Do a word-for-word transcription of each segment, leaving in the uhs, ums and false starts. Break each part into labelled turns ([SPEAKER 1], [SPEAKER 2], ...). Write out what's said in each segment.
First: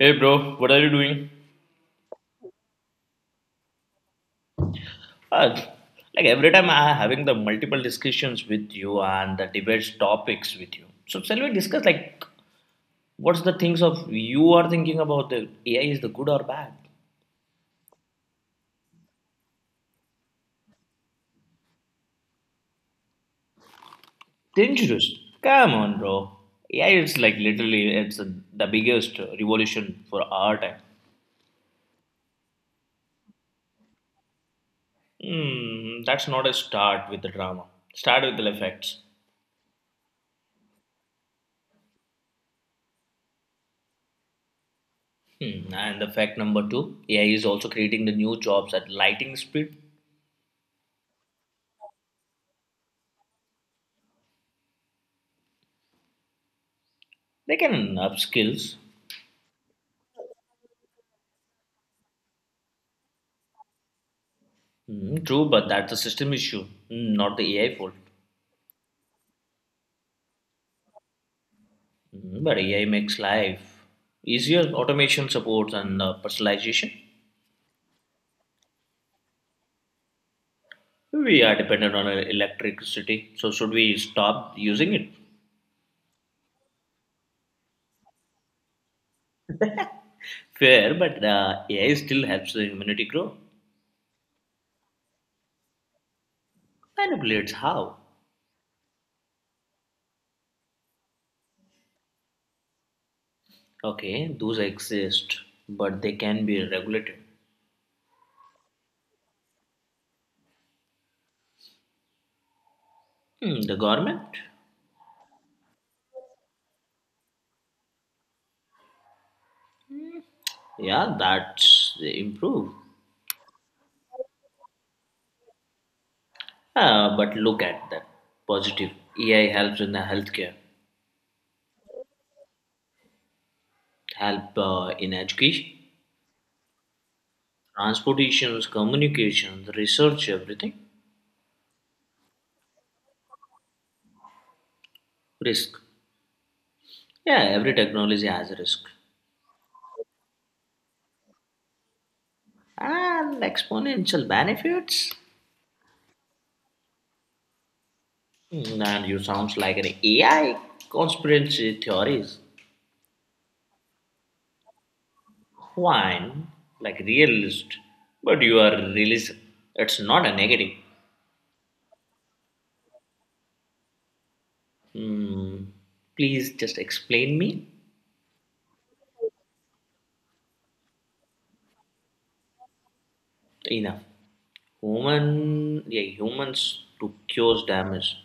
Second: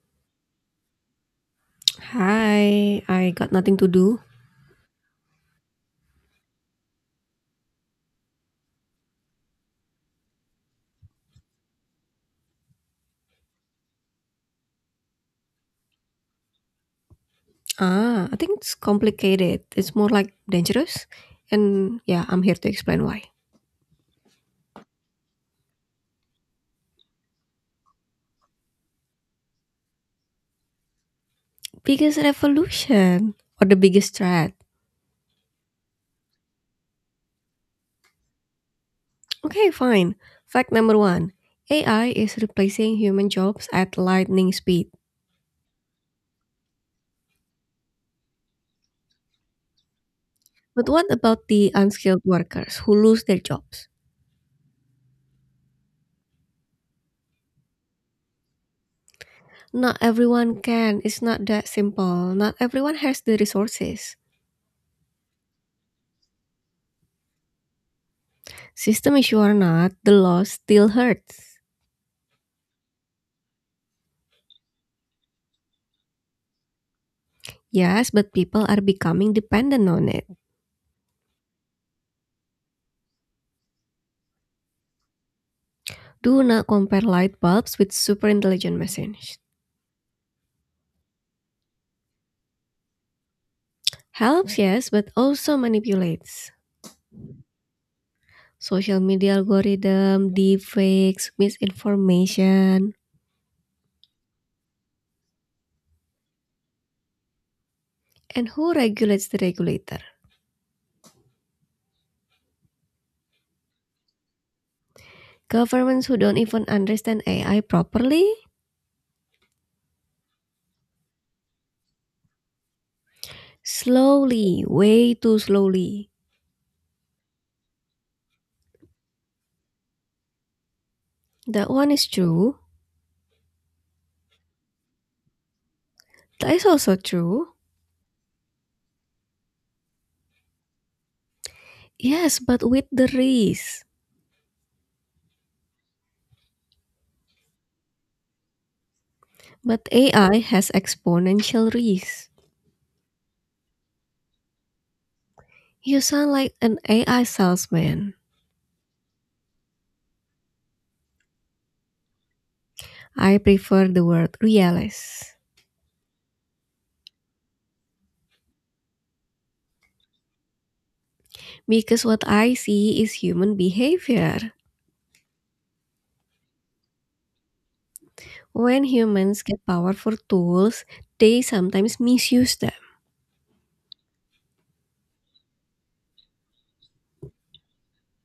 [SPEAKER 1] Hey bro, what are you doing?
[SPEAKER 2] Hi, I got nothing to do.
[SPEAKER 1] Uh, like every time I having the multiple discussions with you and the debates topics with you. So shall we discuss like what's the things of you are thinking about the A I is the good or bad?
[SPEAKER 2] Ah, I think it's complicated. It's more like dangerous. And yeah, I'm here to explain why.
[SPEAKER 1] Dangerous. Come on, bro. A I is like literally it's the biggest revolution for our time.
[SPEAKER 2] Biggest revolution or the biggest threat?
[SPEAKER 1] Hmm, that's not a start with the drama. Start with the facts.
[SPEAKER 2] Okay, fine. Fact number one A I is replacing human jobs at lightning speed.
[SPEAKER 1] Hmm, and the fact number two, A I is also creating the new jobs at lightning speed.
[SPEAKER 2] But what about the unskilled workers who lose their jobs?
[SPEAKER 1] They can up skills.
[SPEAKER 2] Not everyone can. It's not that simple. Not everyone has the resources.
[SPEAKER 1] Mm, true, but that's a system issue, mm, not the A I fault.
[SPEAKER 2] System issue or not, the loss still hurts.
[SPEAKER 1] Mm, but A I makes life easier, automation supports and uh, personalization.
[SPEAKER 2] Yes, but people are becoming dependent on it.
[SPEAKER 1] We are dependent on uh, electricity, so should we stop using it?
[SPEAKER 2] Do not compare light bulbs with super intelligent machines.
[SPEAKER 1] Fair, but uh, A I still helps the humanity grow.
[SPEAKER 2] Helps, yes, but also manipulates.
[SPEAKER 1] Manipulates how?
[SPEAKER 2] Social media algorithm, deepfakes, misinformation,
[SPEAKER 1] Okay, those exist, but they can be regulated.
[SPEAKER 2] and who regulates the regulator?
[SPEAKER 1] Hmm, the government?
[SPEAKER 2] Governments who don't even understand A I properly?
[SPEAKER 1] Yeah, that's improve.
[SPEAKER 2] Slowly, way too slowly.
[SPEAKER 1] Ah, but look at that positive. A I helps in the healthcare.
[SPEAKER 2] That one is true.
[SPEAKER 1] Help uh, in education,
[SPEAKER 2] That is also true.
[SPEAKER 1] transportations, communications, research, everything.
[SPEAKER 2] Yes, but with the risk.
[SPEAKER 1] Risk. Yeah, every technology has a risk.
[SPEAKER 2] But A I has exponential risk.
[SPEAKER 1] And exponential benefits.
[SPEAKER 2] You sound like an A I salesman.
[SPEAKER 1] Hmm, And you sounds like an A I conspiracy theories.
[SPEAKER 2] I prefer the word realist
[SPEAKER 1] Fine, like realist, but you are realist. It's not a negative.
[SPEAKER 2] because what I see is human behavior.
[SPEAKER 1] Hmm. Please just explain me.
[SPEAKER 2] When humans get powerful tools, they sometimes misuse them.
[SPEAKER 1] Enough. Human, yeah, humans to cause damage.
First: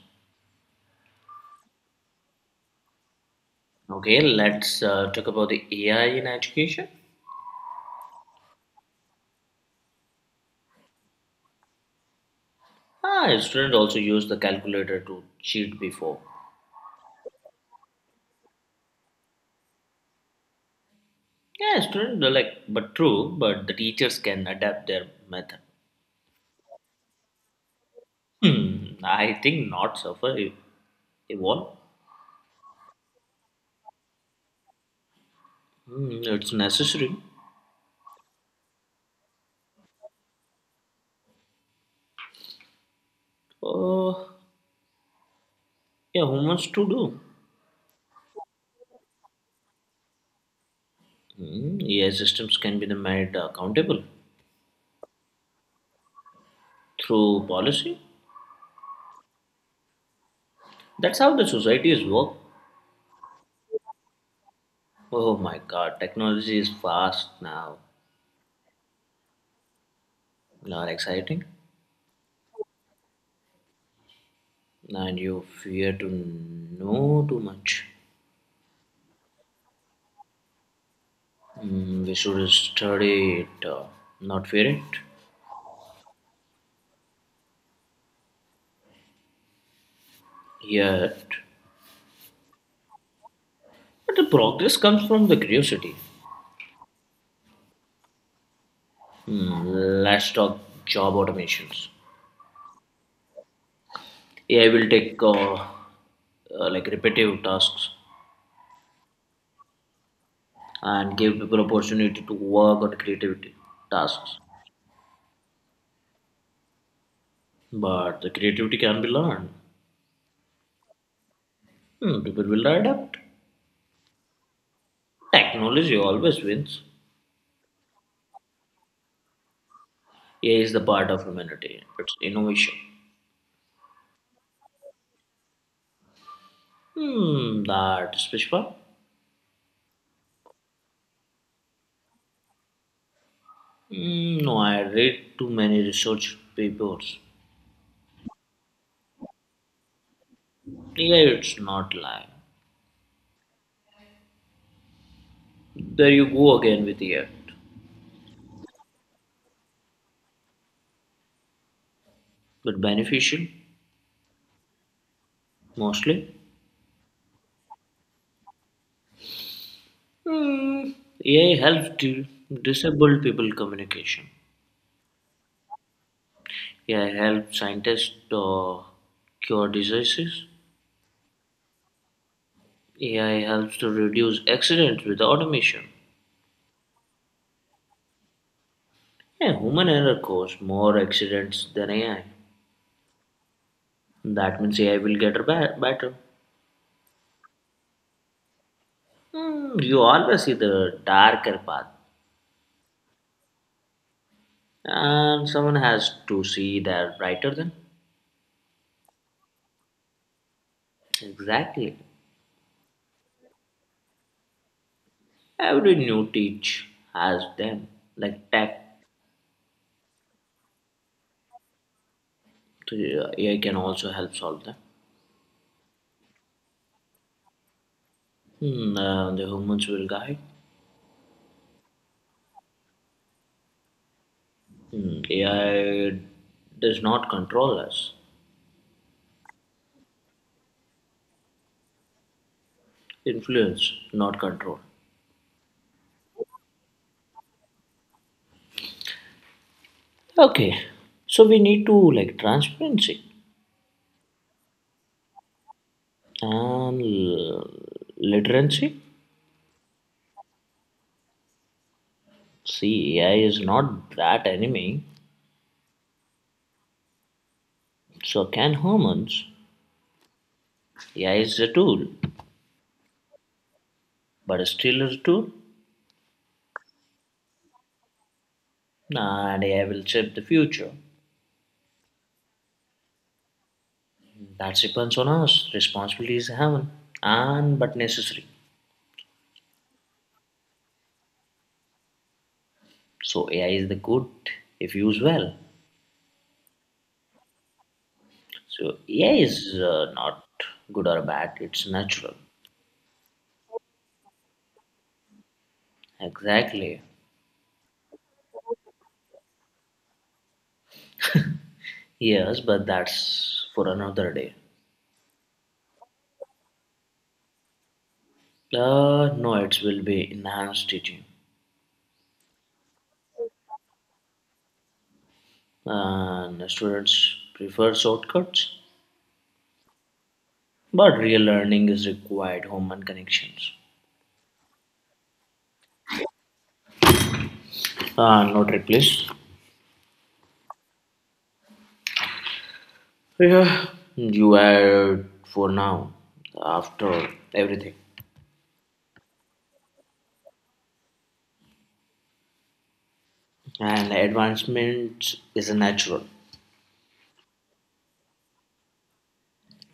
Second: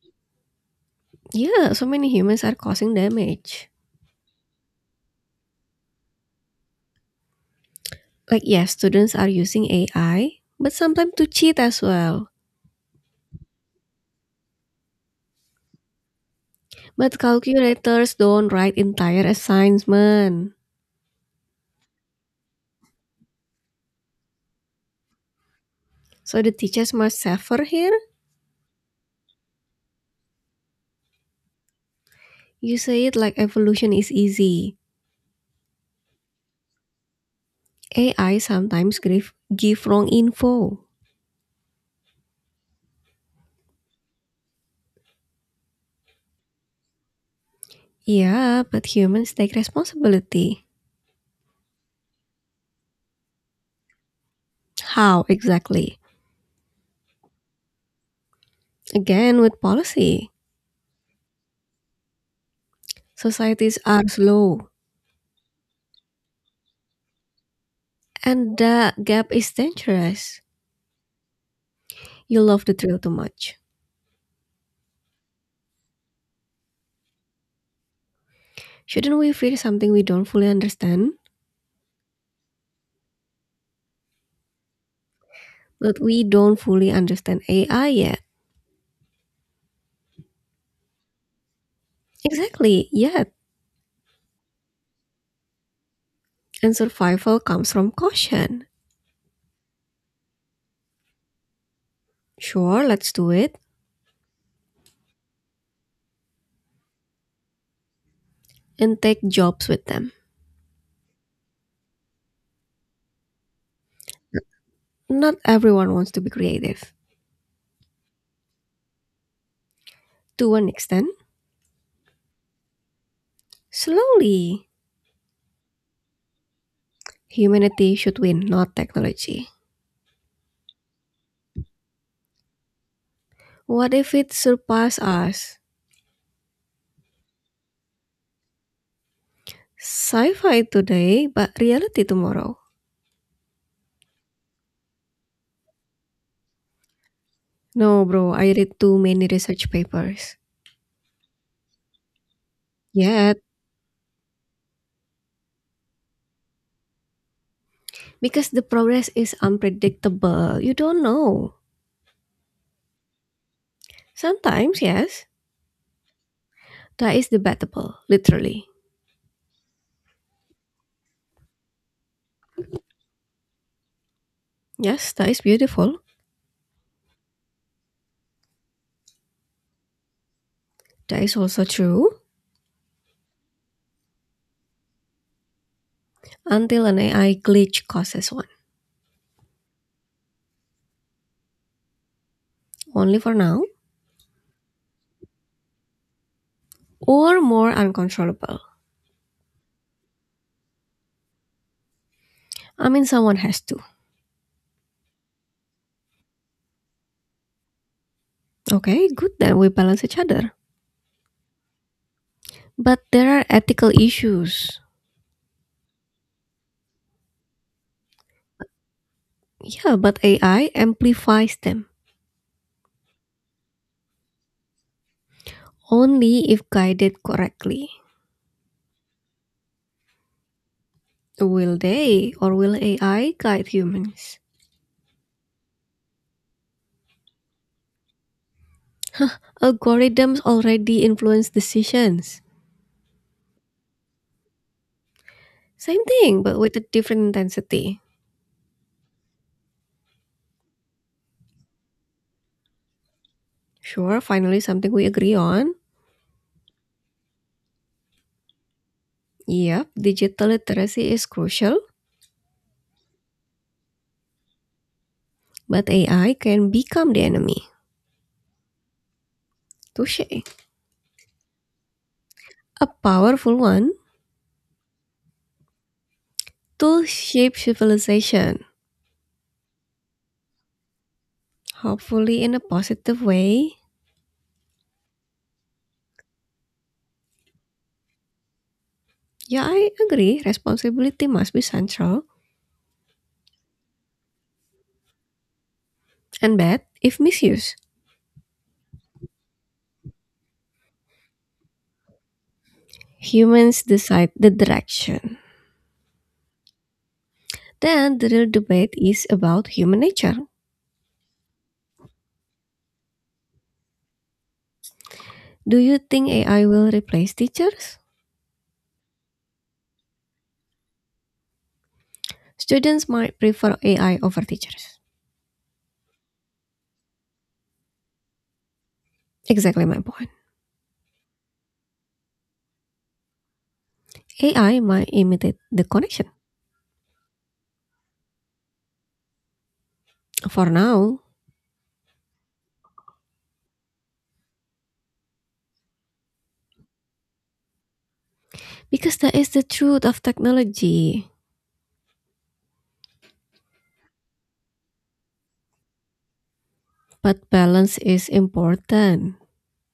[SPEAKER 2] Yeah, so many humans are causing damage.
[SPEAKER 1] Okay, let's uh, talk about the A I in education.
[SPEAKER 2] Like, yes, students are using A I, but sometimes to cheat as well.
[SPEAKER 1] Ah, students also use the calculator to cheat before.
[SPEAKER 2] But calculators don't write entire assignment.
[SPEAKER 1] Yeah, students are like, but true, but the teachers can adapt their method.
[SPEAKER 2] So the teachers must suffer here?
[SPEAKER 1] Hmm, I think not suffer e- evolve.
[SPEAKER 2] You say it like evolution is easy.
[SPEAKER 1] Hmm, it's necessary.
[SPEAKER 2] A I sometimes give, give wrong info.
[SPEAKER 1] Oh, yeah, humans to do.
[SPEAKER 2] Yeah, but humans take responsibility.
[SPEAKER 1] Hmm, A I systems can be the made accountable
[SPEAKER 2] How exactly?
[SPEAKER 1] through policy.
[SPEAKER 2] Again, with policy.
[SPEAKER 1] That's how the societies work.
[SPEAKER 2] Societies are slow,
[SPEAKER 1] Oh my God, technology is fast now.
[SPEAKER 2] and that gap is dangerous.
[SPEAKER 1] Not exciting.
[SPEAKER 2] You love the thrill too much.
[SPEAKER 1] And you fear to know too much.
[SPEAKER 2] Shouldn't we fear something we don't fully understand?
[SPEAKER 1] Mm, we should study it, uh, not fear it.
[SPEAKER 2] But we don't fully understand A I yet.
[SPEAKER 1] Yet,
[SPEAKER 2] Exactly, yet.
[SPEAKER 1] but the progress comes from the curiosity.
[SPEAKER 2] And survival comes from caution.
[SPEAKER 1] Mm, let's talk job automations.
[SPEAKER 2] Sure, let's do it
[SPEAKER 1] A I will take uh, uh, like repetitive tasks
[SPEAKER 2] and take jobs with them.
[SPEAKER 1] and give people opportunity to work on creativity tasks.
[SPEAKER 2] Not everyone wants to be creative
[SPEAKER 1] But the creativity can be learned.
[SPEAKER 2] to an extent.
[SPEAKER 1] Hmm, people will adapt.
[SPEAKER 2] Slowly,
[SPEAKER 1] Technology always wins.
[SPEAKER 2] humanity should win, not technology.
[SPEAKER 1] A I is the part of humanity. It's innovation.
[SPEAKER 2] What if it surpasses us?
[SPEAKER 1] Hmm, that's Pushpa.
[SPEAKER 2] Sci-fi today, but reality tomorrow.
[SPEAKER 1] Hmm, no, I read too many research papers.
[SPEAKER 2] No, bro, I read too many research papers.
[SPEAKER 1] Yeah, it's not lying.
[SPEAKER 2] Yet,
[SPEAKER 1] There you go again with the A I.
[SPEAKER 2] because the progress is unpredictable, you don't know.
[SPEAKER 1] But beneficial,
[SPEAKER 2] Sometimes, yes,
[SPEAKER 1] mostly.
[SPEAKER 2] that is debatable, literally.
[SPEAKER 1] Hmm, A I helps di- disabled people communication.
[SPEAKER 2] Yes, that is beautiful.
[SPEAKER 1] A I helps scientists uh, cure diseases.
[SPEAKER 2] That is also true
[SPEAKER 1] A I helps to reduce accidents with automation.
[SPEAKER 2] until an A I glitch causes one.
[SPEAKER 1] Yeah, human error causes more accidents than A I.
[SPEAKER 2] Only for now,
[SPEAKER 1] That means A I will get better.
[SPEAKER 2] or more uncontrollable.
[SPEAKER 1] Hmm, you always see the darker path,
[SPEAKER 2] I mean, someone has to.
[SPEAKER 1] and someone has to see that brighter than.
[SPEAKER 2] Okay, good then we balance each other.
[SPEAKER 1] Exactly.
[SPEAKER 2] But there are ethical issues.
[SPEAKER 1] Every new teach has them, like tech.
[SPEAKER 2] Yeah, but A I amplifies them
[SPEAKER 1] So, uh, A I can also help solve them.
[SPEAKER 2] only if guided correctly.
[SPEAKER 1] Hmm, uh, the humans will guide.
[SPEAKER 2] Will they or will A I guide humans?
[SPEAKER 1] Hmm, A I does not control us.
[SPEAKER 2] Huh, algorithms already influence decisions.
[SPEAKER 1] Influence, not control.
[SPEAKER 2] Same thing, but with a different intensity.
[SPEAKER 1] Okay, so we need to like transparency
[SPEAKER 2] Sure, finally, something we agree on.
[SPEAKER 1] and l- literacy.
[SPEAKER 2] Yep, digital literacy is crucial,
[SPEAKER 1] See, A I is not that enemy.
[SPEAKER 2] but A I can become the enemy.
[SPEAKER 1] So can hormones?
[SPEAKER 2] Touche.
[SPEAKER 1] A I is a tool,
[SPEAKER 2] A powerful one.
[SPEAKER 1] but still a tool.
[SPEAKER 2] Tools shape civilization.
[SPEAKER 1] And A I will shape the future.
[SPEAKER 2] Hopefully, in a positive way.
[SPEAKER 1] That depends on us. Responsibility is heaven, and but necessary.
[SPEAKER 2] Yeah, I agree. Responsibility must be central
[SPEAKER 1] So A I is the good if used well.
[SPEAKER 2] and bad if misused.
[SPEAKER 1] So A I is uh, not good or bad. It's natural.
[SPEAKER 2] Humans decide the direction.
[SPEAKER 1] Exactly.
[SPEAKER 2] Then the real debate is about human nature.
[SPEAKER 1] Yes, but that's for another day.
[SPEAKER 2] Do you think A I will replace teachers?
[SPEAKER 1] Uh, no, it will be enhanced teaching,
[SPEAKER 2] Students might prefer A I over teachers.
[SPEAKER 1] and students prefer shortcuts.
[SPEAKER 2] Exactly my point.
[SPEAKER 1] But real learning is required human connections.
[SPEAKER 2] A I might imitate the connection
[SPEAKER 1] Uh, not replaced.
[SPEAKER 2] for now
[SPEAKER 1] Yeah. You are for now, after everything.
[SPEAKER 2] because that is the truth of technology.
[SPEAKER 1] And advancement is a natural.
[SPEAKER 2] But balance is important.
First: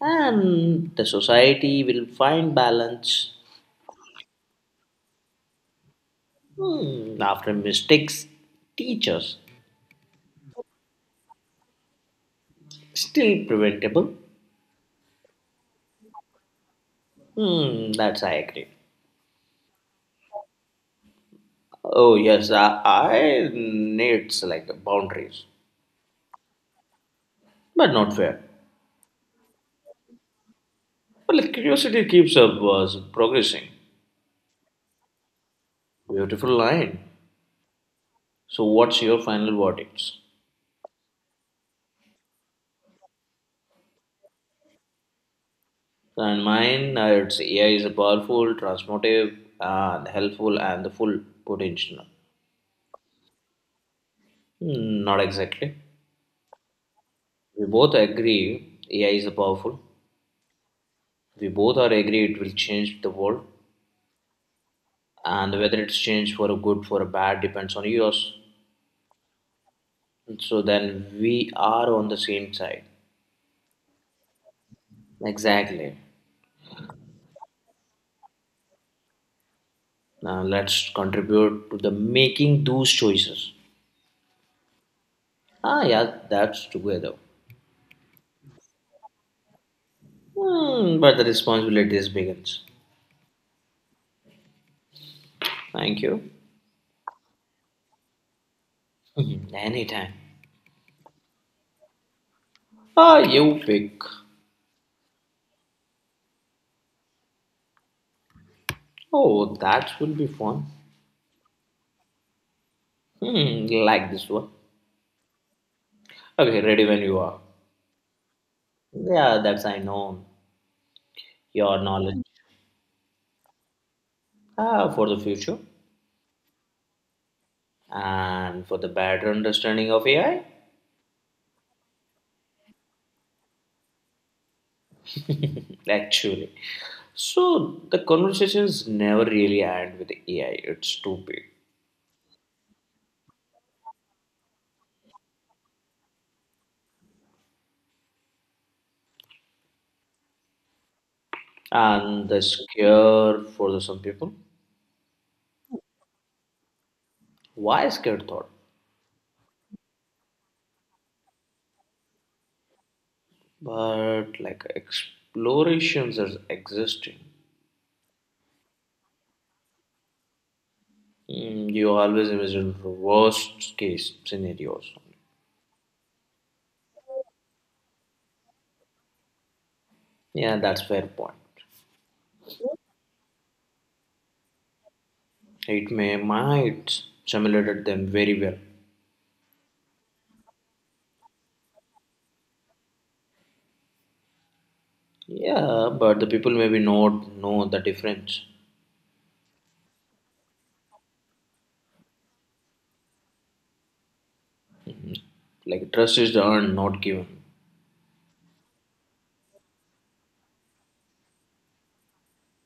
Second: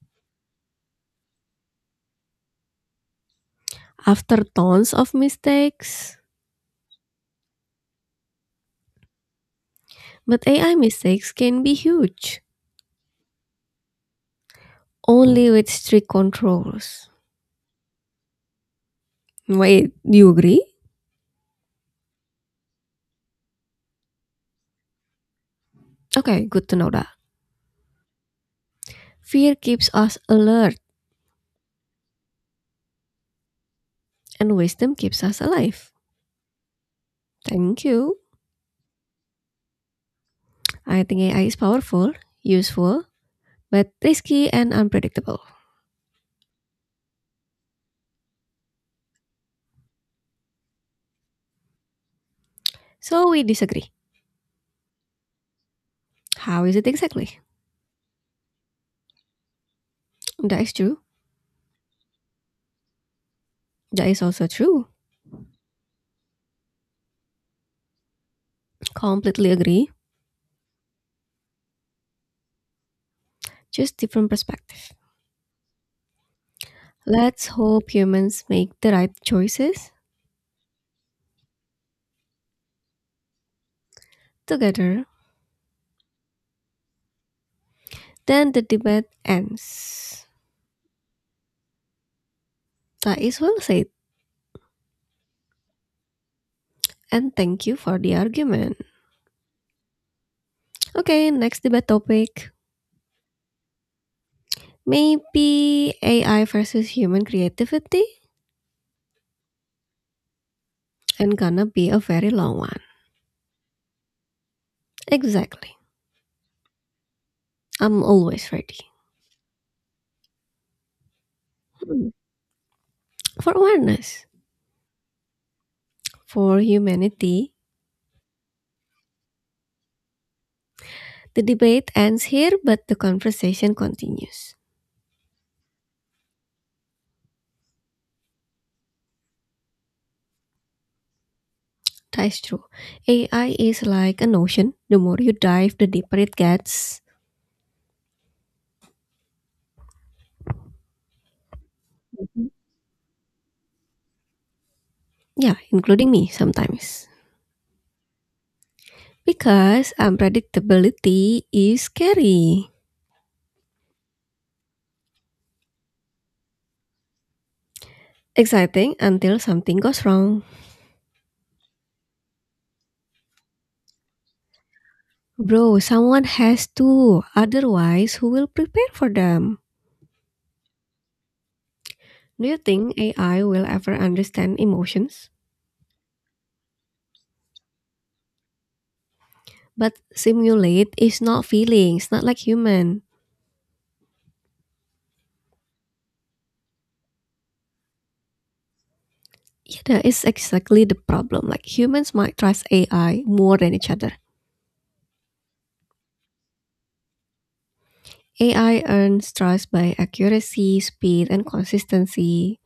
[SPEAKER 1] And the society will find balance.
[SPEAKER 2] After tons of mistakes,
[SPEAKER 1] Hmm, after mistakes, teachers
[SPEAKER 2] but A I mistakes can be huge,
[SPEAKER 1] still preventable.
[SPEAKER 2] only with strict controls.
[SPEAKER 1] Hmm, that's I agree.
[SPEAKER 2] Wait, do you agree?
[SPEAKER 1] Oh yes, I, I need like boundaries,
[SPEAKER 2] Okay, good to know that.
[SPEAKER 1] but not fair.
[SPEAKER 2] Fear keeps us alert,
[SPEAKER 1] But like curiosity keeps up was progressing.
[SPEAKER 2] and wisdom keeps us alive.
[SPEAKER 1] Beautiful line.
[SPEAKER 2] Thank you.
[SPEAKER 1] So, what's your final verdicts?
[SPEAKER 2] I think A I is powerful, useful, but risky and unpredictable.
[SPEAKER 1] And mine, uh, it's A I is a powerful, transformative, and helpful, and the full potential.
[SPEAKER 2] So we disagree.
[SPEAKER 1] Hmm, Not exactly.
[SPEAKER 2] How is it exactly?
[SPEAKER 1] We both agree A I is a powerful.
[SPEAKER 2] That is true.
[SPEAKER 1] We both are agree it will change the world,
[SPEAKER 2] That is also true.
[SPEAKER 1] and whether it's changed for a good for a bad depends on yours.
[SPEAKER 2] Completely agree.
[SPEAKER 1] So then we are on the same side.
[SPEAKER 2] Just different perspective.
[SPEAKER 1] Exactly.
[SPEAKER 2] Let's hope humans make the right choices
[SPEAKER 1] Now let's contribute to the making those choices.
[SPEAKER 2] together.
[SPEAKER 1] Ah, yeah, that's together.
[SPEAKER 2] Then the debate ends.
[SPEAKER 1] Hmm, but the responsibilities begins.
[SPEAKER 2] That is well said,
[SPEAKER 1] Thank you.
[SPEAKER 2] and thank you for the argument.
[SPEAKER 1] Mhm, anytime.
[SPEAKER 2] Okay, next debate topic.
[SPEAKER 1] Ah, you pick.
[SPEAKER 2] Maybe A I versus human creativity,
[SPEAKER 1] Oh, that will be fun.
[SPEAKER 2] and gonna be a very long one.
[SPEAKER 1] Hmm, like this one.
[SPEAKER 2] Exactly.
[SPEAKER 1] Okay, ready when you are.
[SPEAKER 2] I'm always ready.
[SPEAKER 1] Yeah, that's I know your
[SPEAKER 2] Hmm.
[SPEAKER 1] knowledge.
[SPEAKER 2] For awareness,
[SPEAKER 1] Ah, for the future
[SPEAKER 2] for humanity,
[SPEAKER 1] and for the better understanding of A I.
[SPEAKER 2] the debate ends here, but the conversation continues.
[SPEAKER 1] Actually, so the conversations never really end with A I. It's too big
[SPEAKER 2] That is true. A I is like an ocean. The more you dive, the deeper it gets.
[SPEAKER 1] and the scare for the, some people.
[SPEAKER 2] Yeah, including me sometimes.
[SPEAKER 1] Why scared thought?
[SPEAKER 2] Because unpredictability is scary.
[SPEAKER 1] But like explorations are existing.
[SPEAKER 2] Exciting until something goes wrong.
[SPEAKER 1] Mm, you always imagine the worst case scenarios.
[SPEAKER 2] Bro, someone has to. Otherwise, who will prepare for them?
[SPEAKER 1] Yeah, that's fair point.
[SPEAKER 2] Do you think A I will ever understand emotions?
[SPEAKER 1] It may might simulated them very well.
[SPEAKER 2] But simulate is not feelings, not like human.
[SPEAKER 1] Yeah, but the people maybe not know the difference.
[SPEAKER 2] Yeah, that is exactly the problem. Like humans might trust A I more than each other.
[SPEAKER 1] Like trust is earned, not given.
[SPEAKER 2] A I earns trust by accuracy, speed, and consistency.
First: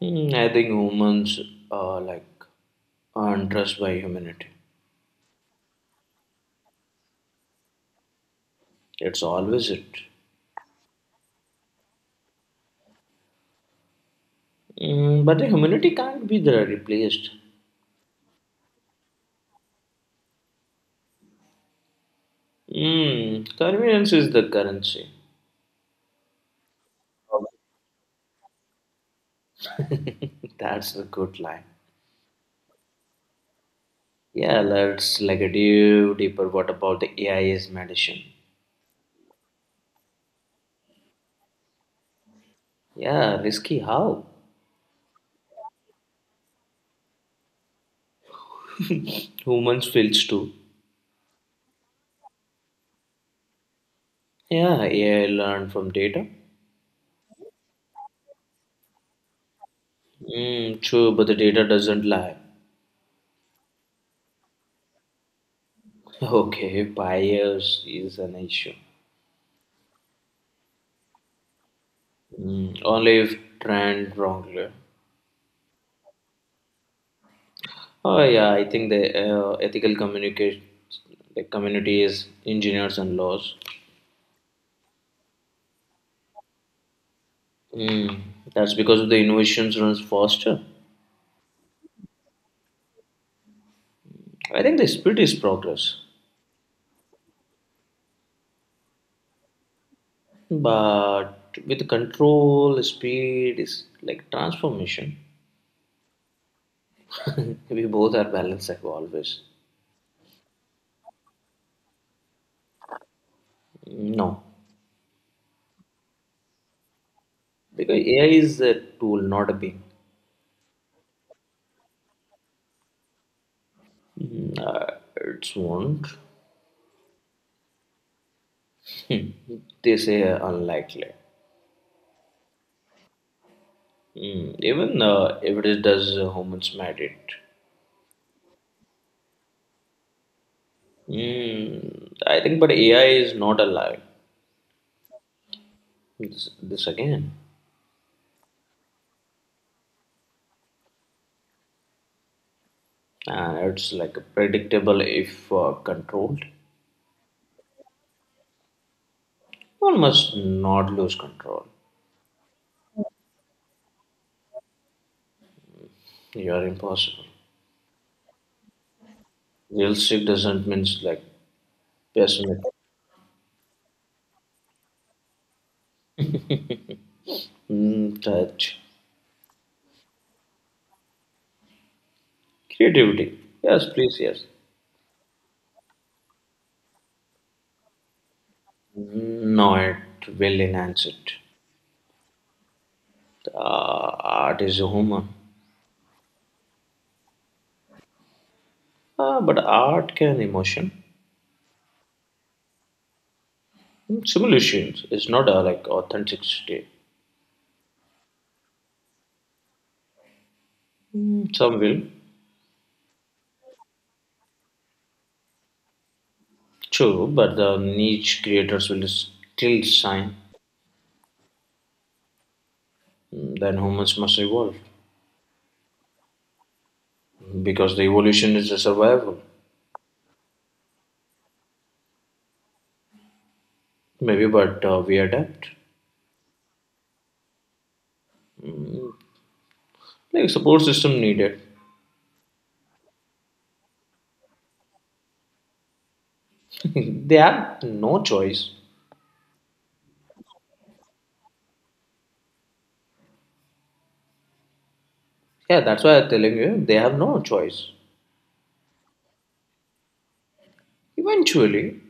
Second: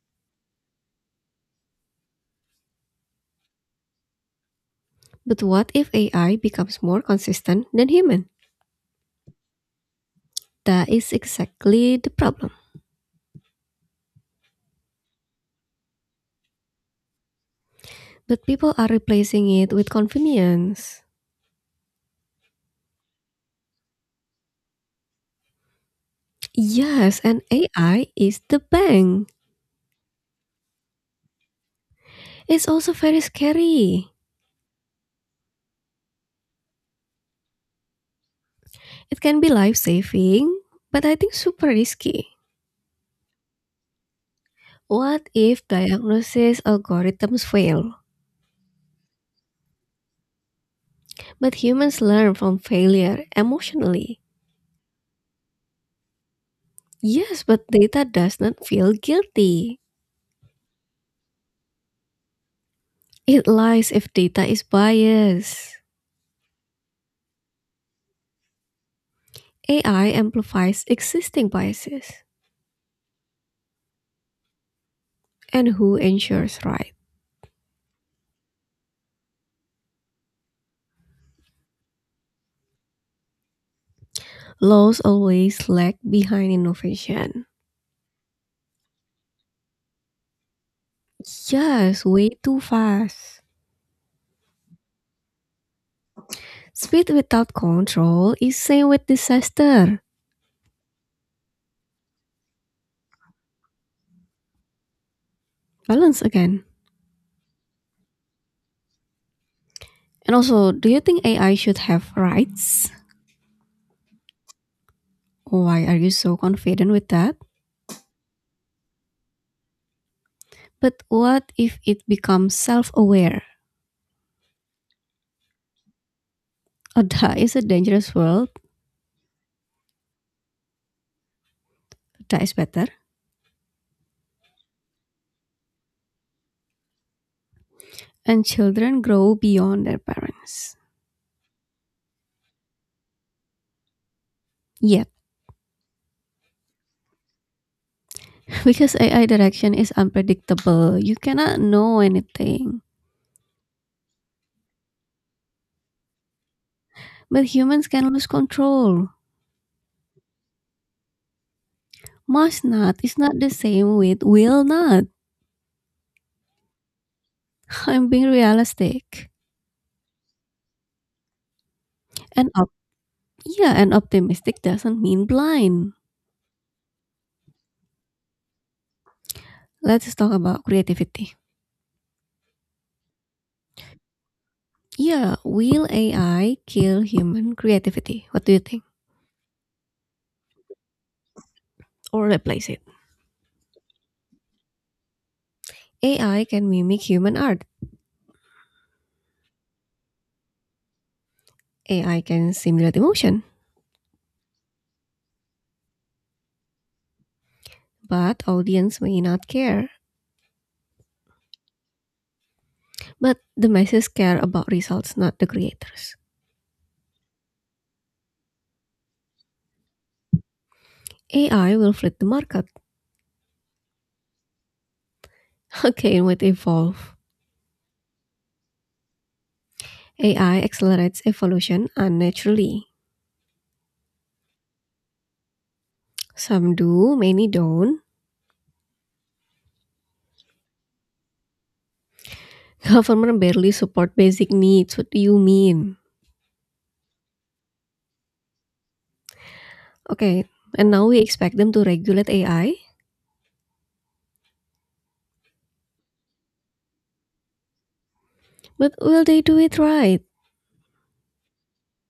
[SPEAKER 1] Hmm, I think humans are like earn trust by humanity.
[SPEAKER 2] But what if A I becomes more consistent than human?
[SPEAKER 1] It's always it.
[SPEAKER 2] That is exactly the problem.
[SPEAKER 1] Mm, but the humanity can't be there replaced.
[SPEAKER 2] But people are replacing it with convenience.
[SPEAKER 1] Mm, convenience is the currency.
[SPEAKER 2] Yes, and A I is the bank.
[SPEAKER 1] That's a good line.
[SPEAKER 2] It's also very scary.
[SPEAKER 1] Yeah, let's like do deeper. What about the A I is medicine?
[SPEAKER 2] It can be life saving, but I think super risky.
[SPEAKER 1] Yeah, risky how?
[SPEAKER 2] What if diagnosis algorithms fail?
[SPEAKER 1] Humans feels too.
[SPEAKER 2] But humans learn from failure emotionally.
[SPEAKER 1] Yeah, A I learn from data.
[SPEAKER 2] Yes, but data does not feel guilty.
[SPEAKER 1] Mm, true, but the data doesn't lie.
[SPEAKER 2] It lies if data is biased.
[SPEAKER 1] Okay, bias is an issue.
[SPEAKER 2] A I amplifies existing biases.
[SPEAKER 1] Mm, only if trained wrongly.
[SPEAKER 2] And who ensures right.
[SPEAKER 1] Oh yeah, I think the uh, ethical communicate the community is engineers and laws.
[SPEAKER 2] Laws always lag behind innovation.
[SPEAKER 1] Mm, that's because the innovations runs faster.
[SPEAKER 2] Yes, way too fast.
[SPEAKER 1] I think the speed is progress,
[SPEAKER 2] Speed without control is same with disaster.
[SPEAKER 1] but with control, speed is like transformation.
[SPEAKER 2] Balance again.
[SPEAKER 1] We both are balanced like always.
[SPEAKER 2] And also, do you think A I should have rights?
[SPEAKER 1] No,
[SPEAKER 2] Why are you so confident with that?
[SPEAKER 1] because A I is a tool, not a being.
[SPEAKER 2] But what if it becomes self-aware?
[SPEAKER 1] Mm, Uh, it's won't.
[SPEAKER 2] Oh, that is a dangerous world.
[SPEAKER 1] Hmm. They say unlikely.
[SPEAKER 2] That is better.
[SPEAKER 1] Mm, even uh, if it does, uh, humans made it.
[SPEAKER 2] And children grow beyond their parents.
[SPEAKER 1] Mm, I think, but A I is not alive.
[SPEAKER 2] Yet,
[SPEAKER 1] This, this again.
[SPEAKER 2] because A I direction is unpredictable, you cannot know anything.
[SPEAKER 1] And it's like predictable if uh, controlled.
[SPEAKER 2] But humans can lose control.
[SPEAKER 1] One must not lose control.
[SPEAKER 2] Must not is not the same with will not.
[SPEAKER 1] You are impossible.
[SPEAKER 2] I'm being realistic.
[SPEAKER 1] Realistic doesn't mean like
[SPEAKER 2] And
[SPEAKER 1] pessimism.
[SPEAKER 2] op- yeah, and optimistic doesn't mean blind.
[SPEAKER 1] Mm, touch.
[SPEAKER 2] Let's talk about creativity.
[SPEAKER 1] Creativity. Yes, please, yes.
[SPEAKER 2] Yeah, will A I kill human creativity? What do you think?
[SPEAKER 1] No, it will enhance it.
[SPEAKER 2] Or replace it?
[SPEAKER 1] Uh, Art is human.
[SPEAKER 2] A I can mimic human art.
[SPEAKER 1] Uh, but art can emotion.
[SPEAKER 2] A I can simulate emotion,
[SPEAKER 1] Mm, Simulations is not a like authenticity.
[SPEAKER 2] but audience may not care.
[SPEAKER 1] Mm, Some will,
[SPEAKER 2] But the masses care about results, not the creators.
[SPEAKER 1] true, but the niche creators will still shine.
[SPEAKER 2] A I will flood the market.
[SPEAKER 1] Mm, Then humans must evolve.
[SPEAKER 2] Okay, it might evolve,
[SPEAKER 1] Because the evolution is a survival,
[SPEAKER 2] A I accelerates evolution unnaturally.
[SPEAKER 1] maybe but uh, we adapt,
[SPEAKER 2] Some do, many don't.
[SPEAKER 1] like support system needed.
[SPEAKER 2] Government barely support basic needs. What do you mean?
[SPEAKER 1] They have no choice.
[SPEAKER 2] Okay, and now we expect them to regulate A I,
[SPEAKER 1] Yeah, that's why I'm telling you they have no choice
[SPEAKER 2] but will they do it right?
[SPEAKER 1] eventually.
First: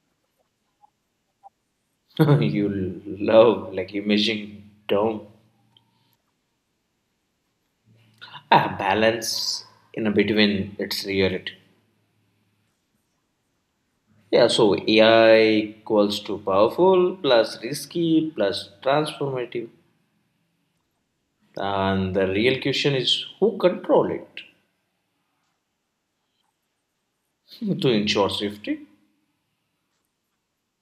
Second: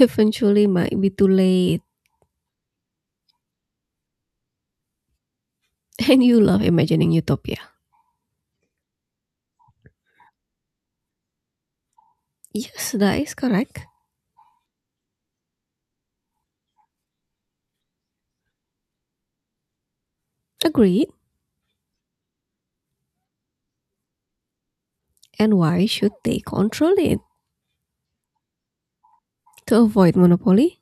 [SPEAKER 2] Eventually might be too late.
[SPEAKER 1] You love like imaging down,
[SPEAKER 2] And you love imagining utopia.
[SPEAKER 1] a balance in a between its reality.
[SPEAKER 2] Yes, that is correct.
[SPEAKER 1] Yeah, so AI equals to powerful plus risky plus transformative,
[SPEAKER 2] Agreed.
[SPEAKER 1] and the real question is who control it.
[SPEAKER 2] And why should they control it?
[SPEAKER 1] To ensure safety,
[SPEAKER 2] To avoid monopoly?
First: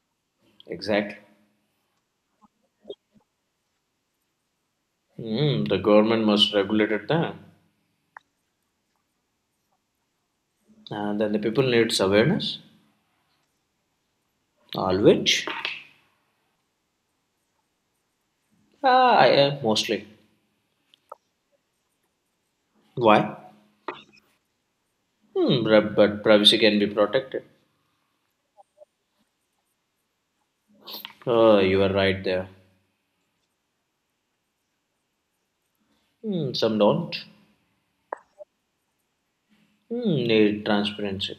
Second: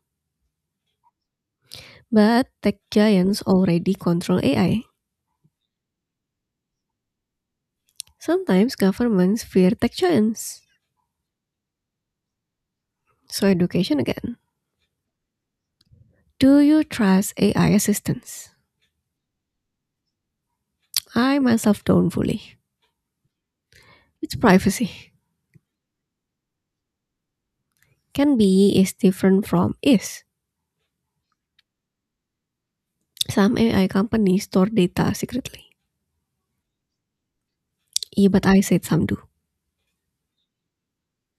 [SPEAKER 1] exactly.
[SPEAKER 2] But tech giants already control A I.
[SPEAKER 1] Mm, the government must regulate it then.
[SPEAKER 2] Sometimes governments fear tech giants.
[SPEAKER 1] And then the people needs awareness.
[SPEAKER 2] So education again.
[SPEAKER 1] All which?
[SPEAKER 2] Do you trust A I assistants?
[SPEAKER 1] Ah, I am mostly.
[SPEAKER 2] I myself don't fully.
[SPEAKER 1] Why?
[SPEAKER 2] It's privacy.
[SPEAKER 1] Hmm, but but privacy can be protected.
[SPEAKER 2] Can be is different from is.
[SPEAKER 1] Oh, you are right there.
[SPEAKER 2] Some A I companies store data secretly.
[SPEAKER 1] Hmm, some don't.
[SPEAKER 2] Yeah, but I said some do.
[SPEAKER 1] Hmm, need transparency.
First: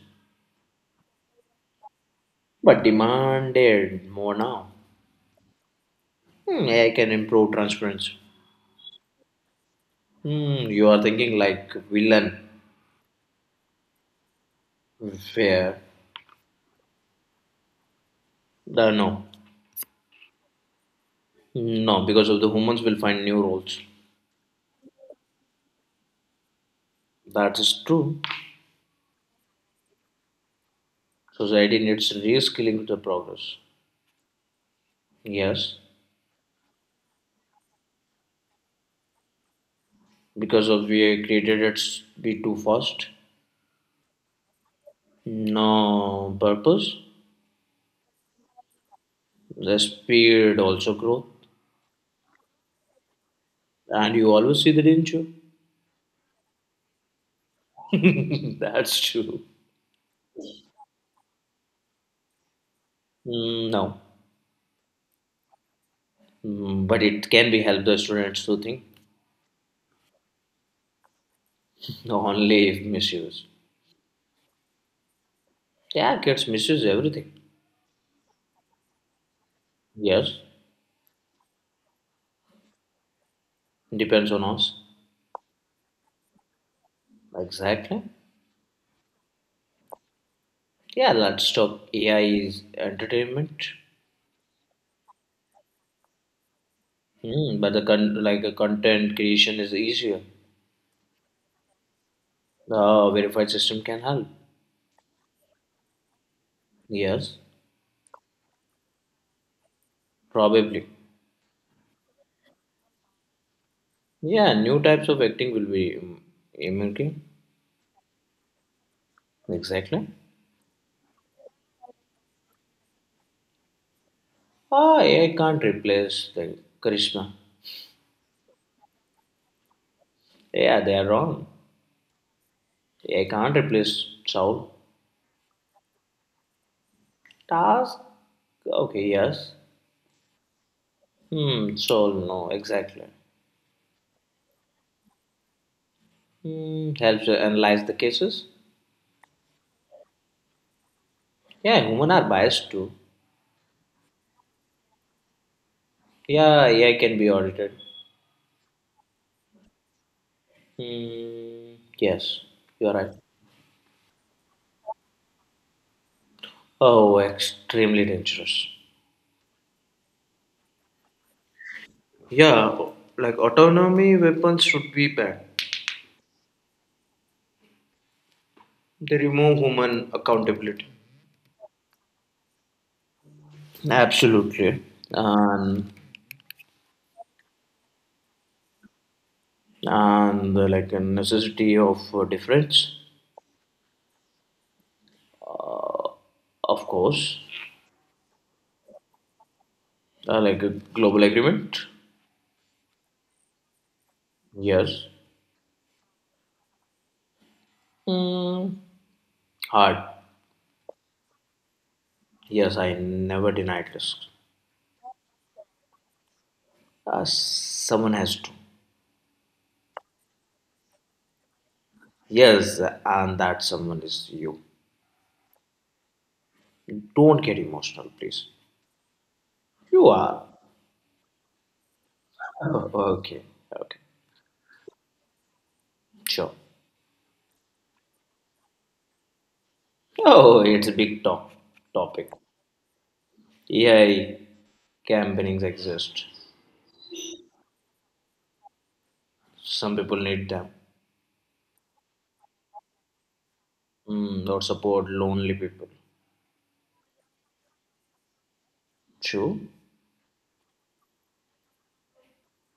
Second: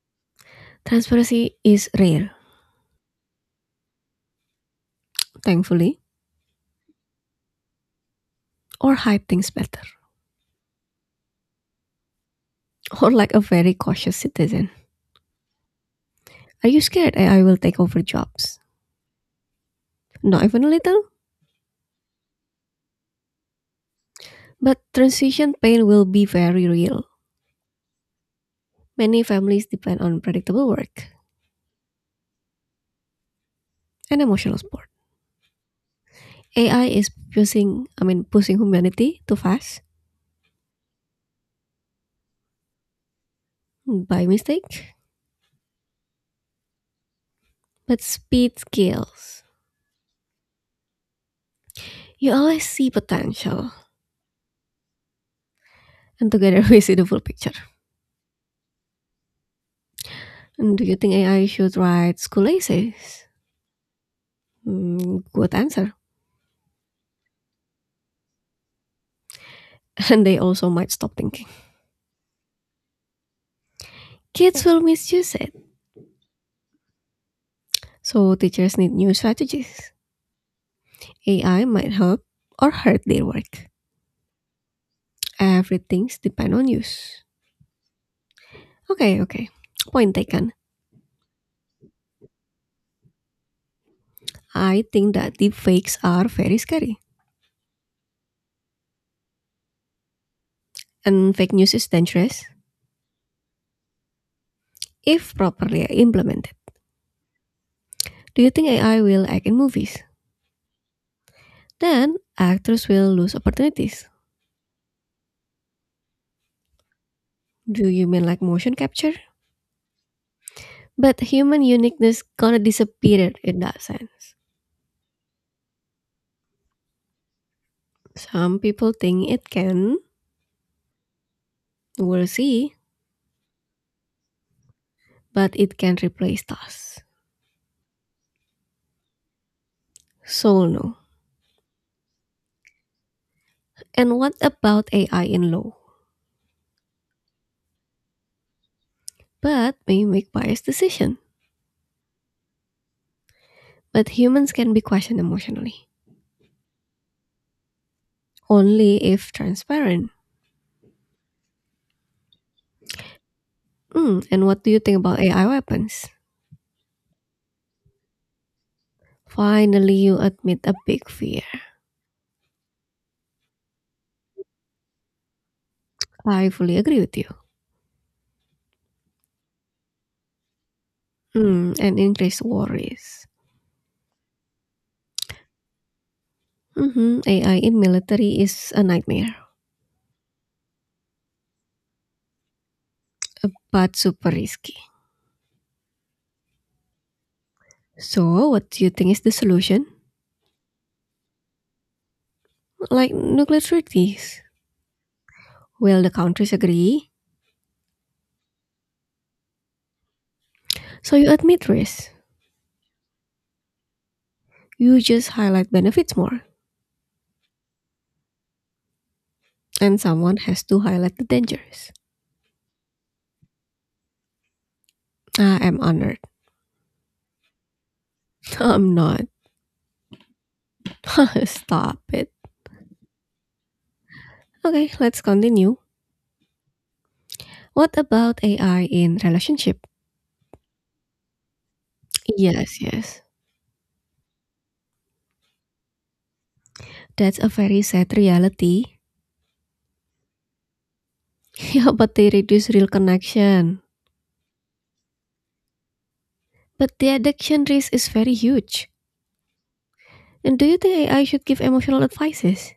[SPEAKER 2] Transparency is rare,
[SPEAKER 1] But demanded more now.
[SPEAKER 2] thankfully,
[SPEAKER 1] Hmm, A I can improve transparency.
[SPEAKER 2] or hide things better.
[SPEAKER 1] Hmm, you are thinking like villain.
[SPEAKER 2] Or like a very cautious citizen.
[SPEAKER 1] Fair.
[SPEAKER 2] Are you scared A I will take over jobs?
[SPEAKER 1] Uh, no.
[SPEAKER 2] Not even a little,
[SPEAKER 1] No, because of the humans will find new roles.
[SPEAKER 2] but transition pain will be very real.
[SPEAKER 1] That is true.
[SPEAKER 2] Many families depend on predictable work.
[SPEAKER 1] Society needs reskilling the progress.
[SPEAKER 2] And emotional support.
[SPEAKER 1] Yes,
[SPEAKER 2] A I is pushing, I mean, pushing humanity too fast
[SPEAKER 1] because of we created it be too fast.
[SPEAKER 2] by mistake,
[SPEAKER 1] No purpose.
[SPEAKER 2] but speed kills.
[SPEAKER 1] The speed also grow,
[SPEAKER 2] You always see potential,
[SPEAKER 1] and you always see that, didn't
[SPEAKER 2] and together we see the full picture.
[SPEAKER 1] you? That's true.
[SPEAKER 2] And do you think A I should write school essays?
[SPEAKER 1] Mm, no,
[SPEAKER 2] Mm, good answer.
[SPEAKER 1] Mm, but it can be help the students to think.
[SPEAKER 2] And they also might stop thinking.
[SPEAKER 1] No, only if misuse.
[SPEAKER 2] Kids will misuse it,
[SPEAKER 1] Yeah, kids misuse everything.
[SPEAKER 2] so teachers need new strategies.
[SPEAKER 1] Yes,
[SPEAKER 2] A I might help or hurt their work.
[SPEAKER 1] depends on us.
[SPEAKER 2] Everything's depend on use.
[SPEAKER 1] Exactly.
[SPEAKER 2] Okay, okay. Point taken.
[SPEAKER 1] Yeah, let's stop A I's entertainment.
[SPEAKER 2] I think that deep fakes are very scary
[SPEAKER 1] Hmm, but the con- like the content creation is easier.
[SPEAKER 2] and fake news is dangerous
[SPEAKER 1] The uh, verified system can help.
[SPEAKER 2] if properly implemented.
[SPEAKER 1] Yes,
[SPEAKER 2] Do you think A I will act in movies?
[SPEAKER 1] probably.
[SPEAKER 2] Then actors will lose opportunities.
[SPEAKER 1] Yeah, new types of acting will be um, emerging.
[SPEAKER 2] Do you mean like motion capture?
[SPEAKER 1] Exactly.
[SPEAKER 2] But human uniqueness gonna disappear in that sense.
[SPEAKER 1] Ah, A I can't replace the charisma.
[SPEAKER 2] Some people think it can,
[SPEAKER 1] Yeah, they are wrong.
[SPEAKER 2] we'll see,
[SPEAKER 1] A I can't replace soul.
[SPEAKER 2] but it can replace tasks.
[SPEAKER 1] Task. Okay. Yes.
[SPEAKER 2] So no.
[SPEAKER 1] Hmm. Soul. No. Exactly.
[SPEAKER 2] And what about A I in law?
[SPEAKER 1] Hmm. Helps analyze the cases.
[SPEAKER 2] But may make biased decision.
[SPEAKER 1] Yeah, human are biased too.
[SPEAKER 2] But humans can be questioned emotionally.
[SPEAKER 1] Yeah, A I can be audited.
[SPEAKER 2] Only if transparent.
[SPEAKER 1] Mm, yes, you are right.
[SPEAKER 2] Mm, and what do you think about A I weapons?
[SPEAKER 1] Oh, extremely dangerous.
[SPEAKER 2] Finally, you admit a big fear.
[SPEAKER 1] Yeah, like autonomy weapons should be banned.
[SPEAKER 2] I fully agree with you.
[SPEAKER 1] They remove human accountability.
[SPEAKER 2] Mm, and increased worries.
[SPEAKER 1] Absolutely, and
[SPEAKER 2] Mhm, A I in military is a nightmare,
[SPEAKER 1] and the, like a necessity of uh, difference,
[SPEAKER 2] but super risky.
[SPEAKER 1] of course,
[SPEAKER 2] So, what do you think is the solution?
[SPEAKER 1] uh, like a global agreement.
[SPEAKER 2] Like nuclear treaties.
[SPEAKER 1] Yes,
[SPEAKER 2] Will the countries agree?
[SPEAKER 1] mm, hard.
[SPEAKER 2] So, you admit risk.
[SPEAKER 1] Yes, I never denied risks.
[SPEAKER 2] You just highlight benefits more.
[SPEAKER 1] Uh, someone has to.
[SPEAKER 2] And someone has to highlight the dangers.
[SPEAKER 1] Yes, and that someone is you.
[SPEAKER 2] I am honored.
[SPEAKER 1] Don't get emotional, please.
[SPEAKER 2] I'm not.
[SPEAKER 1] You are.
[SPEAKER 2] Stop it.
[SPEAKER 1] Oh, okay. Okay.
[SPEAKER 2] Okay, let's continue.
[SPEAKER 1] Sure.
[SPEAKER 2] What about A I in relationship?
[SPEAKER 1] Oh, it's a big top topic.
[SPEAKER 2] Yes, yes.
[SPEAKER 1] A I campaignings exist.
[SPEAKER 2] That's a very sad reality.
[SPEAKER 1] Some people need them.
[SPEAKER 2] Yeah, but they reduce real connection.
[SPEAKER 1] Mm, or support lonely people.
[SPEAKER 2] But the addiction risk is very huge.
[SPEAKER 1] True.
[SPEAKER 2] And do you think A I should give emotional advices?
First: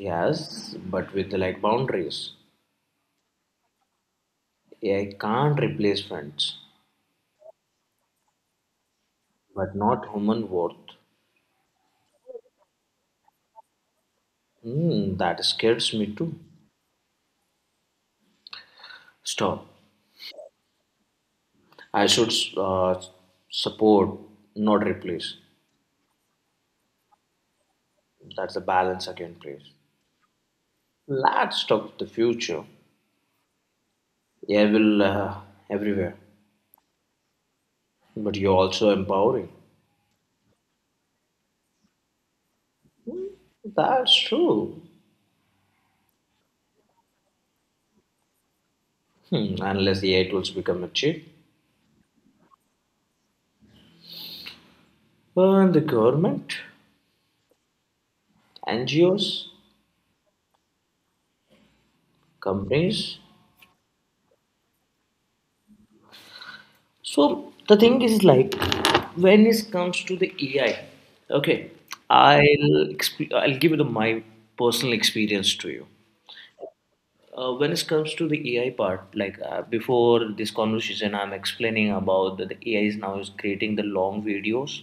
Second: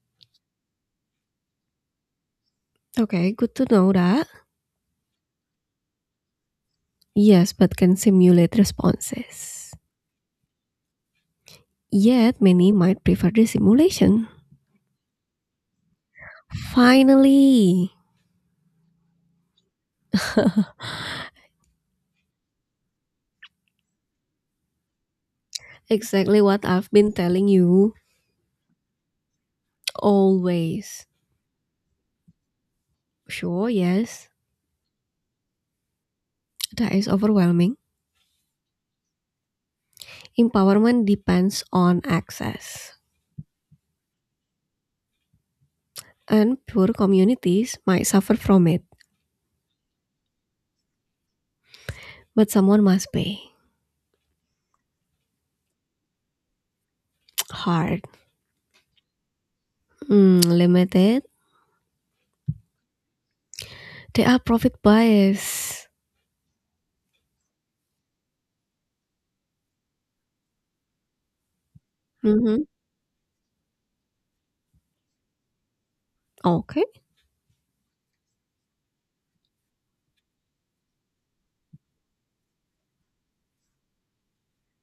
[SPEAKER 1] Yes, but with like boundaries.
[SPEAKER 2] Okay, good to know that.
[SPEAKER 1] A I can't replace friends,
[SPEAKER 2] Yes, but can simulate responses.
[SPEAKER 1] but not human worth.
[SPEAKER 2] Yet many might prefer the simulation.
[SPEAKER 1] Mm, that scares me too.
[SPEAKER 2] Finally!
[SPEAKER 1] Stop. I should uh, support, not replace.
[SPEAKER 2] Exactly what I've been telling you.
[SPEAKER 1] That's the balance again, please.
[SPEAKER 2] Always.
[SPEAKER 1] Let's talk the future.
[SPEAKER 2] Sure, yes.
[SPEAKER 1] Evil uh, everywhere,
[SPEAKER 2] That is overwhelming.
[SPEAKER 1] but you're also empowering.
[SPEAKER 2] Empowerment depends on access,
[SPEAKER 1] That's true.
[SPEAKER 2] and poor communities might suffer from it,
[SPEAKER 1] Hmm, unless the A I tools become a cheat.
[SPEAKER 2] but someone must pay.
[SPEAKER 1] And the government,
[SPEAKER 2] Hard.
[SPEAKER 1] N G Os,
[SPEAKER 2] Mm, limited.
[SPEAKER 1] companies.
[SPEAKER 2] They are profit bias.
[SPEAKER 1] So the thing is like when it comes to the A I, okay,
[SPEAKER 2] Mm-hmm.
[SPEAKER 1] I'll exp- I'll give you the, my personal experience to you.
[SPEAKER 2] Okay.
[SPEAKER 1] Uh, when it comes to the A I part, like uh, before this conversation, I'm explaining about that the A I is now is creating the long videos.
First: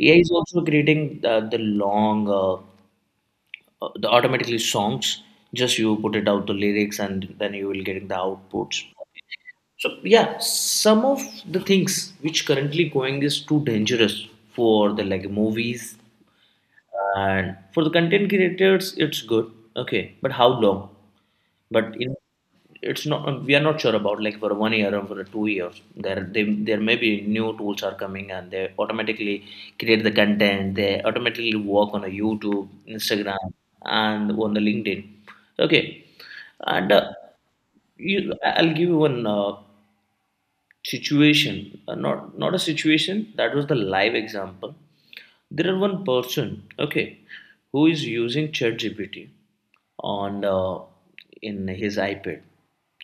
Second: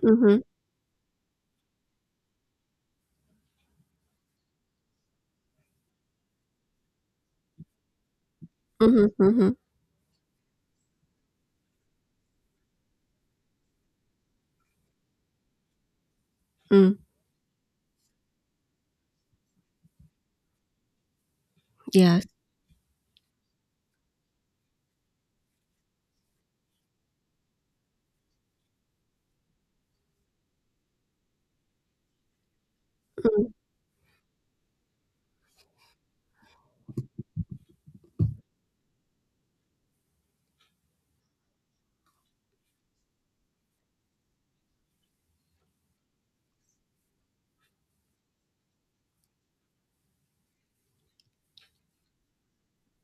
[SPEAKER 1] A I is
[SPEAKER 2] Mm-hmm.
[SPEAKER 1] also creating uh, the long, uh, uh, the automatically songs. Just you put it out the lyrics, and then you will getting the outputs.
[SPEAKER 2] Mm-hmm. Mm-hmm.
[SPEAKER 1] So yeah, some of the things which currently going is too dangerous for the like movies
[SPEAKER 2] Mm.
[SPEAKER 1] and for the content creators, it's good. Okay, but how long? But in
[SPEAKER 2] Yes.
[SPEAKER 1] it's not we are not sure about like for one year or for two years. There they, there may be new tools are coming and they automatically create the content. They automatically work on a YouTube,
[SPEAKER 2] Mm-hmm.
[SPEAKER 1] Instagram, and on the LinkedIn. Okay, and uh, you, I- will give you one uh, situation, uh, not not a situation, that was the live example. There are one person, okay, who is using ChatGPT on uh, in his iPad.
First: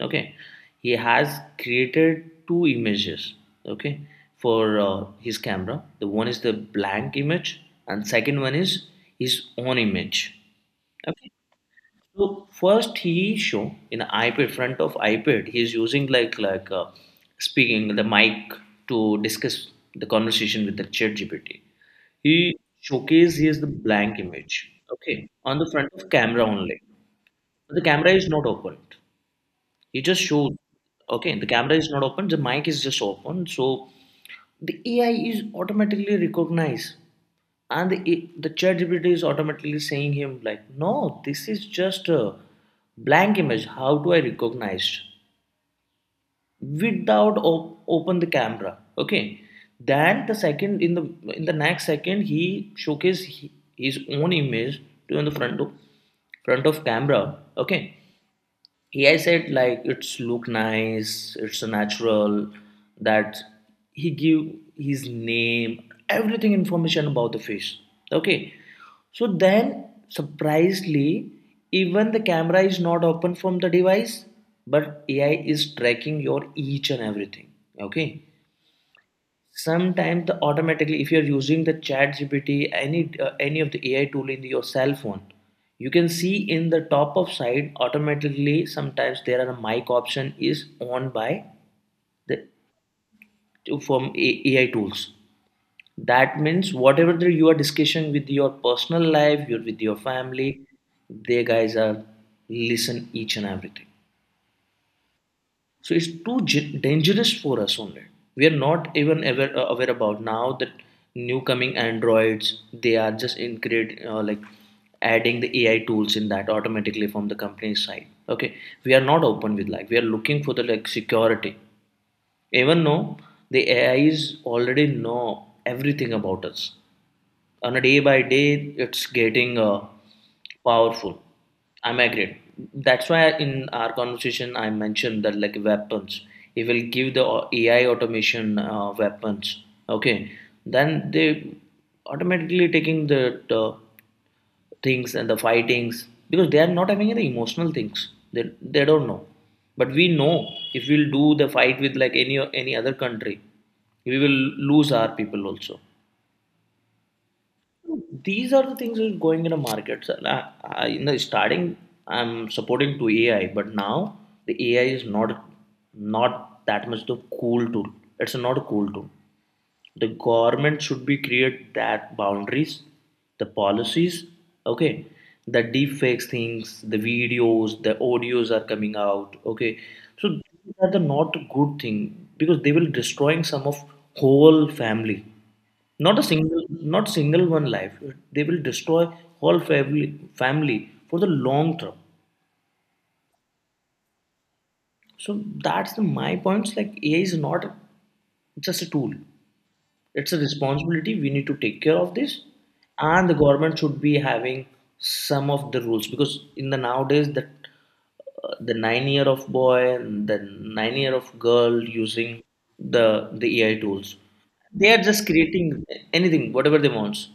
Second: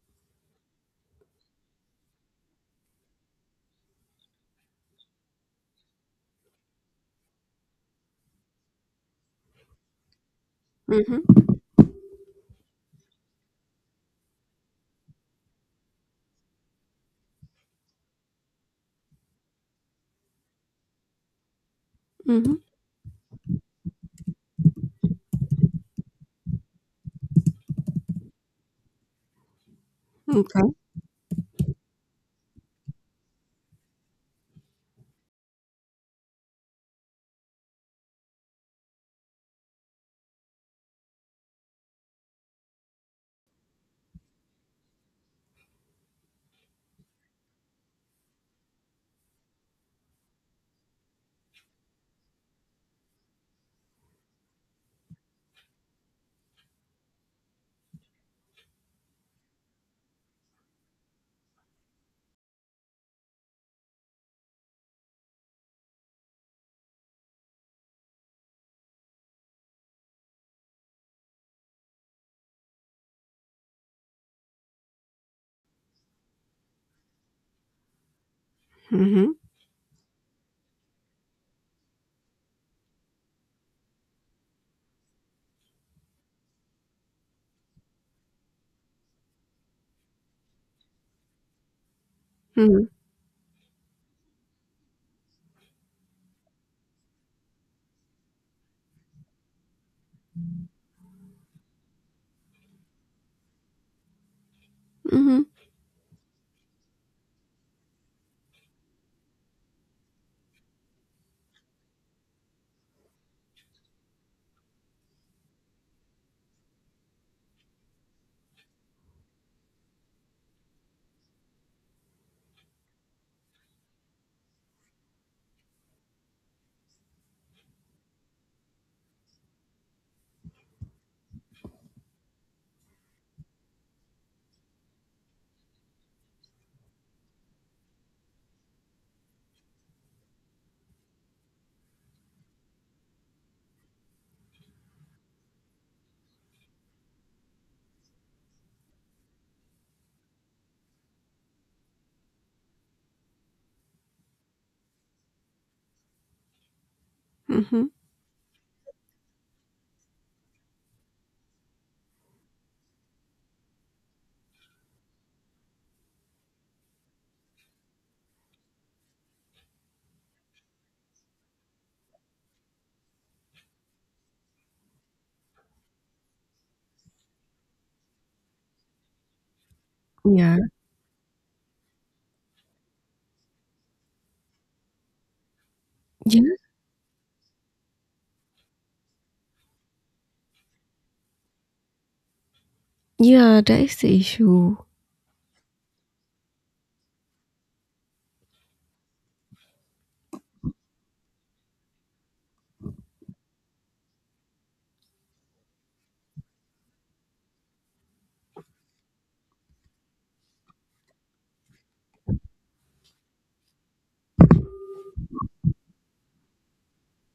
[SPEAKER 1] Okay, he has created two images, okay, for uh, his camera. The one is the blank image and second one is his own image, okay.
[SPEAKER 2] Mm-hmm.
[SPEAKER 1] So first he show in iPad, front of iPad, he is using like like uh, speaking the mic to discuss the conversation with the chat G P T.
[SPEAKER 2] Mm-hmm.
[SPEAKER 1] He showcase he has the blank image, okay, on the front of camera only. The camera is not opened. He just shows,
[SPEAKER 2] Okay.
[SPEAKER 1] okay, the camera is not open, the mic is just open. So the A I is automatically recognized and the, the chat gpt is automatically saying him like, no, this is just a blank image, how do I recognize without op- open the camera? Okay, then the second, in the in the next second, he showcased his own image to in the front of front of camera. Okay, A I said like it's look nice, it's natural, that he give his name, everything information about the fish. Okay. So then surprisingly, even the camera is not open from the device, but A I is tracking your each and everything. Okay,
[SPEAKER 2] Mm-hmm.
[SPEAKER 1] sometimes the automatically, if you're using the chat gpt, any uh, any of the ai tool in your cell phone, you can see in the top of side automatically sometimes there are a mic option is on by the
[SPEAKER 2] Mm-hmm.
[SPEAKER 1] from ai tools. That means whatever the, you are discussing with your personal life, you are with your family, they guys are listen each and everything.
[SPEAKER 2] Mm-hmm.
[SPEAKER 1] So it's too dangerous for us. Only we are not even aware, uh, aware about now that new coming androids, they are just in create uh, like adding the ai tools in that automatically from the company's side. Okay, we are not open with like we are looking for the like security, even though the ai is already know everything about us. On a day by day it's getting uh, powerful. I'm agreed, that's why in our conversation I mentioned that like weapons, it will give the au- ai automation uh, weapons. Okay, then they automatically taking the, the things and the fightings, because they are not having any emotional things. They, they don't know, but we know. If we'll do the fight with like any any other country, we will lose our people also.
[SPEAKER 2] Mm-hmm.
[SPEAKER 1] These are the things that are going in the markets. And I, I, in the starting, I'm supporting to A I, but now the A I is not not that much the cool tool. It's not a cool tool. The government should be create that boundaries, the policies. Okay, the deep fakes things, the videos, the audios are coming out. Okay, so
[SPEAKER 2] Yeah.
[SPEAKER 1] these are the not good thing, because they will destroying some of whole family. Not a
[SPEAKER 2] Yeah.
[SPEAKER 1] single, not single one life. They will destroy whole family family for the long term.
[SPEAKER 2] Yeah, that is the issue.
[SPEAKER 1] So that's the, my points. Like A I is not just a tool. It's a responsibility. We need to take care of this, and the government should be having some of the rules, because in the nowadays that uh, the nine year of boy and the nine year of girl using the the A I tools. They are just creating anything, whatever they want.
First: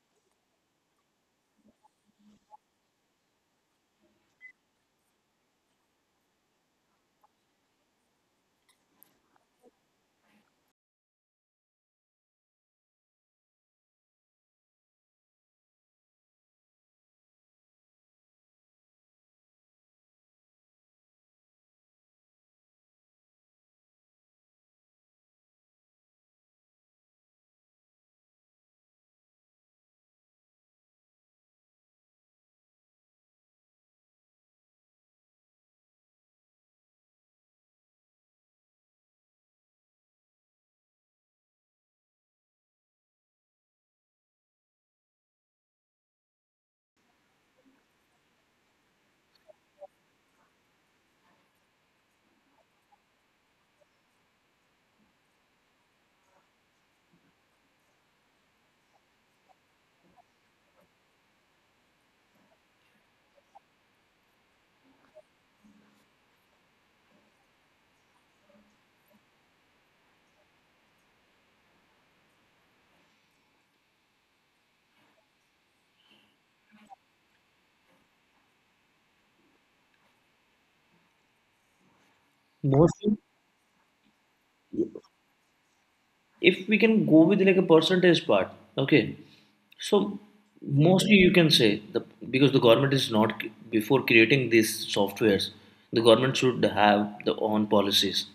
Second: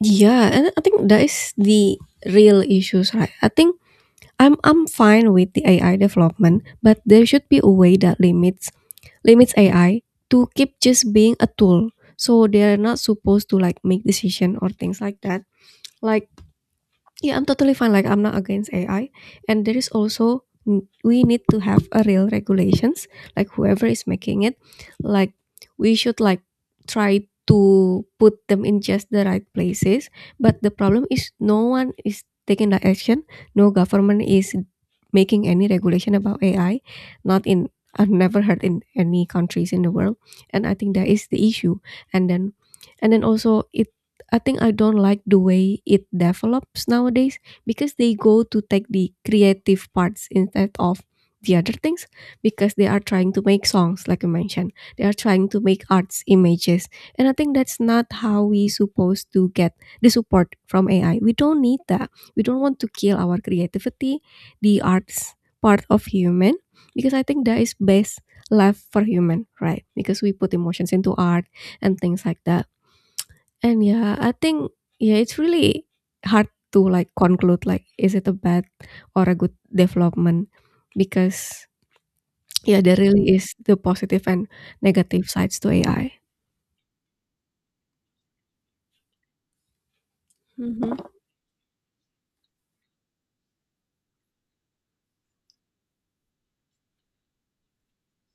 [SPEAKER 2] Yeah, and I think that is the real issues, right? I think I'm I'm fine with the A I development, but there should be a way that limits limits A I to keep just being a tool. So they are not supposed to like make decision or things like that. Like yeah, I'm totally fine. Like I'm not against A I, and there is also we need to have a real regulations. Like whoever is making it, like we should like try to put them in just the right places. But the problem is no one is taking the action. No government is making any regulation about A I. Not in I've never heard in any countries in the world, and I think that is the issue. And then, and then also it I think I don't like the way it develops nowadays because they go to take the creative parts instead of the other things because they are trying to make songs like I mentioned. They are trying to make arts images. And I think that's not how we supposed to get the support from A I. We don't need that. We don't want to kill our creativity, the arts part of human because I think that is best left for human, right? Because we put emotions into art and things like that and yeah, I think yeah, it's really hard to like conclude like is it a bad or a good development because yeah, there
[SPEAKER 1] Mostly,
[SPEAKER 2] really is the positive and negative sides to A I.
[SPEAKER 1] if we can go with like a percentage part, okay, so
[SPEAKER 2] Mhm.
[SPEAKER 1] mostly you can say the, because the government is not, before creating these softwares, the government should have the own policies,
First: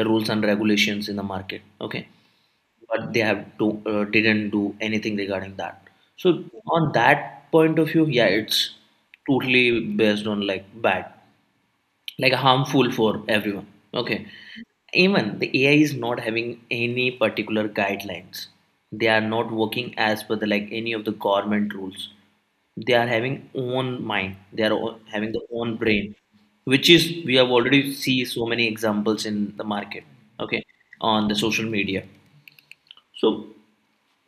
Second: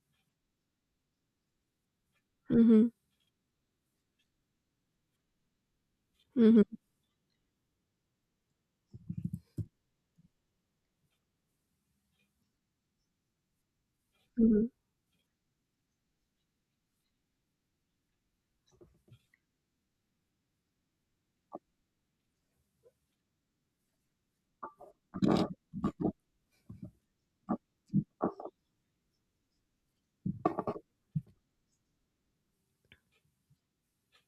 [SPEAKER 1] the rules and regulations in the market. Okay,
[SPEAKER 2] Mhm.
[SPEAKER 1] but they have to uh, didn't do anything regarding that. So
[SPEAKER 2] Mhm.
[SPEAKER 1] on that point of view, yeah, it's totally based on like bad, like harmful for everyone, okay.
[SPEAKER 2] Mhm.
[SPEAKER 1] Even the A I is not having any particular guidelines. They are not working as per the like any of the government rules. They are having own mind. They are o- having their own brain, which is we have already see so many examples in the market. Okay, on the social media. So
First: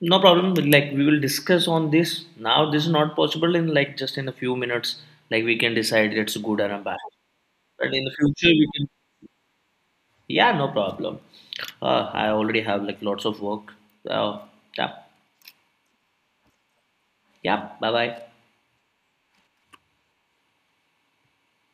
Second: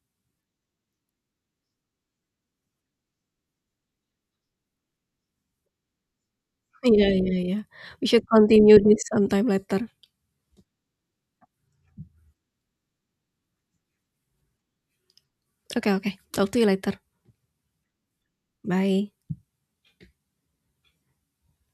[SPEAKER 1] no problem. Like we will discuss on this now. This is not possible in like just in a few minutes. Like we can decide it's good or a bad.
[SPEAKER 2] Yeah, yeah, yeah.
[SPEAKER 1] But in
[SPEAKER 2] We
[SPEAKER 1] the
[SPEAKER 2] should
[SPEAKER 1] future we
[SPEAKER 2] continue
[SPEAKER 1] can.
[SPEAKER 2] this sometime later.
[SPEAKER 1] Yeah, no problem. Uh, I already have like lots of work. Uh, yeah,
[SPEAKER 2] Okay, okay. Talk to you later.
[SPEAKER 1] yeah. Bye bye.
[SPEAKER 2] Bye.